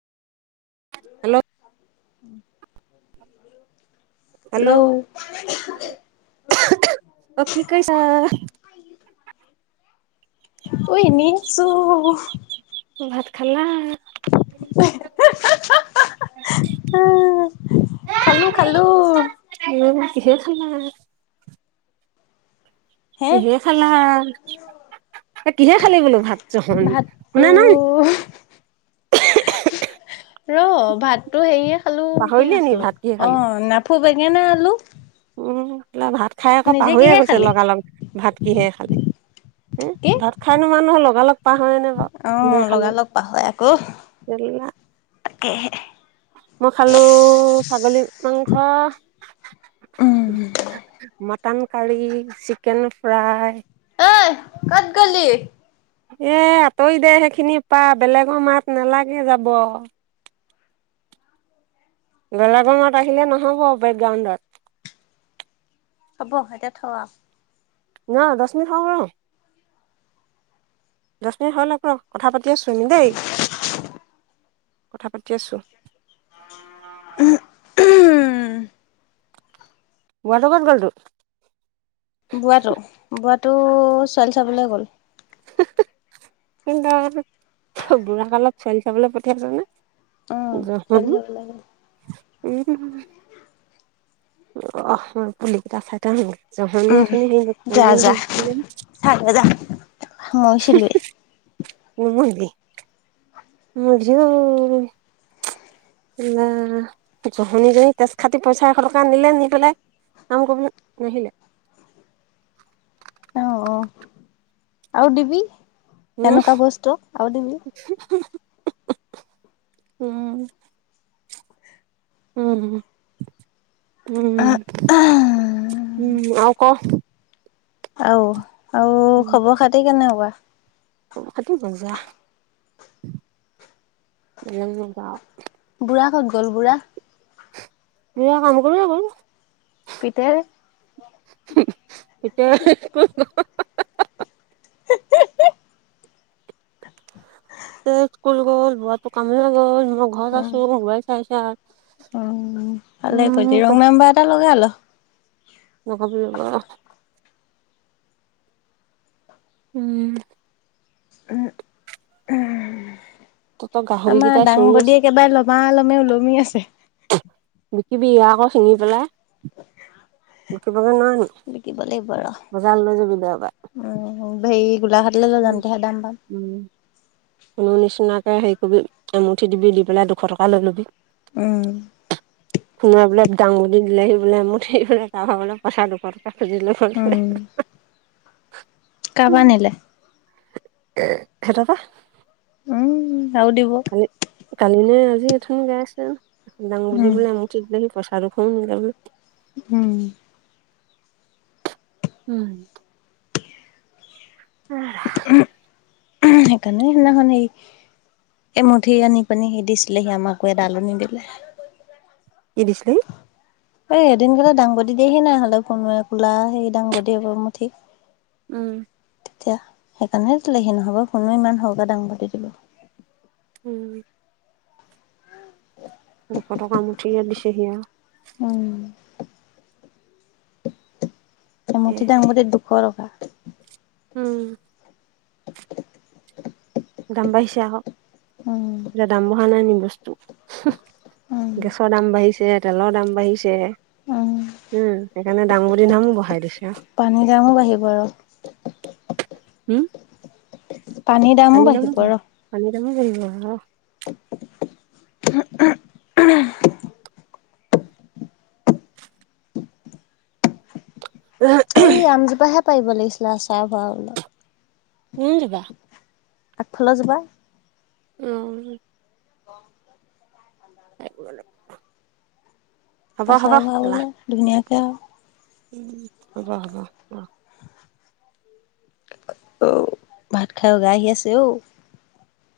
Hello um hello অ কি কৈছা ঐ নিচো ভাত খালা আহ খালো খালো কিহ সু সু হে কিহে খালা এ কিহে খালি বোলো ভাত জহনি ভাতটো শুনা নাই ৰ ভাততো সেয়া খালো কিহে পাহৰিলি নি খাইছিলো ভাত কিহে অ খালি নাফু বেক বেঙেনা আলু উম ভাত খাই আকৌ নিজে পাহৰিয়ে কিহে গৈছে খালি লগালগ ভাত কিহে খালি হ ভাত খাইনো মানুহ লগালগ পাহৰে নে বাৰু আহ কিহে খালো লগা লগ পাহৱে আক এ মই খালো ছাগলী মাংস মাটন কাৰী চিকেন ফ্ৰাই ঐ কত গলি এ আঁতৰি দে সেইখিনি পা বেলেগৰ মাত নালাগে যাব বেলেগৰ মাত আহিলে নহব বেকগ্ৰাউণ্ডত হ'ব এতিয়া থ ন দহ মিনিট হ ৰ দহ মিনিট হ ল ৰ কথা পাতি আছো আমি দেই কথা পাতি আছো লৱাটো কত গল তোৰ বোৱাটো বোৱাটো ছোৱালী চাবলৈ গ'ল কিন্তু বুঢ়া কালত ছোৱালী চাবলৈ পঠিয়াইচযে উম চলি যাব লাগে উম অ উম পুলি কেইটা চাইছনে হেৰিয়ে উম অথনি হে যা যা বিকিবলৈ সোমাইছিলি মুৰ্গী মুৰ্গীও জহনী জনী তেজ খাতি পইচা এশ টকানিলে নি পেলাই কাম কৰিব নাহিলে অ অ আৰু ডিবি উম এনেকুৱা বস্তু আৰু দিবি উ উ উম উম উম উম আৰু ক আঊ আৰু খবৰ খাতি কেনেকুৱা খবৰ খাতি মজা, [inaudible] বুঢ়া ক'ত গ'ল বুঢ়া বুঢ়া কাম কৰিব গল পিতেৰ। হ'ম এতিয়া ক হিহিহিহি স্কুল গ'ল বুঢ়াটো কামলৈ গ'ল ঘৰত উম। আছো মোবাইল চাই আ উম ভালে কৰিছ ত ৰং নাম্বাৰ এটা লগাই ল নকবি এইবোৰ উম উম তহঁতৰ উমমমম গাহৰি আমাৰ কেইটা চিঞৰি আছে। দাংবদীয়ে একেবাৰে লমা লমে ওলমি আছে নকবি আকৌ চিঙি পেলাই উ ঘৰত নাই নিকি বিকিব লাগিব ৰ। বজাৰ লৈ যাবি দেওবাৰ ভাই গোলাঘাটলৈ য যাওঁতেহে দাম পাম হেৰিকবি এমুঠি দিবি দি পেলাই দুশ টকা লৈ ল'বি উম সোনাই বোলে দাঙুলি দিলে সি দিলে এমুঠি সেই বোলে কাৰবাৰ লগত পঠা দুশ টকা [inaudible] কাৰপৰা নিলে এ হেই দাদা [inaudible] উম আৰু দিব। কালি কালিলে সি অথনি গাই আছে আৰু উম দাংবডি এমুঠিত হেনো আৰু খন মিলালো উম উম [unintelligible] সেইকাৰণে সেইদিনাখনি এমুঠি আনি পানি সি দিছিলেহি আমাকো এ দালনি দিলাই কি দিছিলি এই এদিন গলে দাংবদি দিয়েহি নাই হ'লেও কোনোৱে কোলা সেই দাংবদি হেয়ি এমুঠি উম তেতিয়া সেইকাৰণে দিলেহি নহ'ব কোনে ইমান সৰহকে ডাঙভতি দিব উম উ [inaudible] দুশ টকামুঠি ইয়াত দিছেহি আৰু উম এমুুঠি সেয়েহে। দাংবডিত দুশ টকা [inaudible] উম দাম বাঢ়িছে আহক উম, সেইফালে দাম বঢ়া নাই নি বস্তু উম, গেছৰ দাম বাঢ়িছে তেলৰ দাম বাঢ়িছে উম, উম সেইকাৰণে দাংবদী নামো বহাই দিছে আৰু পানীৰ দামো বাঢ়িব ৰ হ'ম পানীৰ দামো বাঢ়িব ৰ পানী দামো বাঢ়িব হেনো [unintelligible] এই আমজোপা হে পাৰিব লাগিছিলে আচাৰ ভৰাবলে কোন জেগা আগফাল জোপা উম অ [inaudible] পাৰিব লাগিব আছাৰ বনাবলৈ ধুনিয়াকে আৰু উম হ'ব হ'ব ৰহ ভাত খাই উগাই আহি আছে অঔ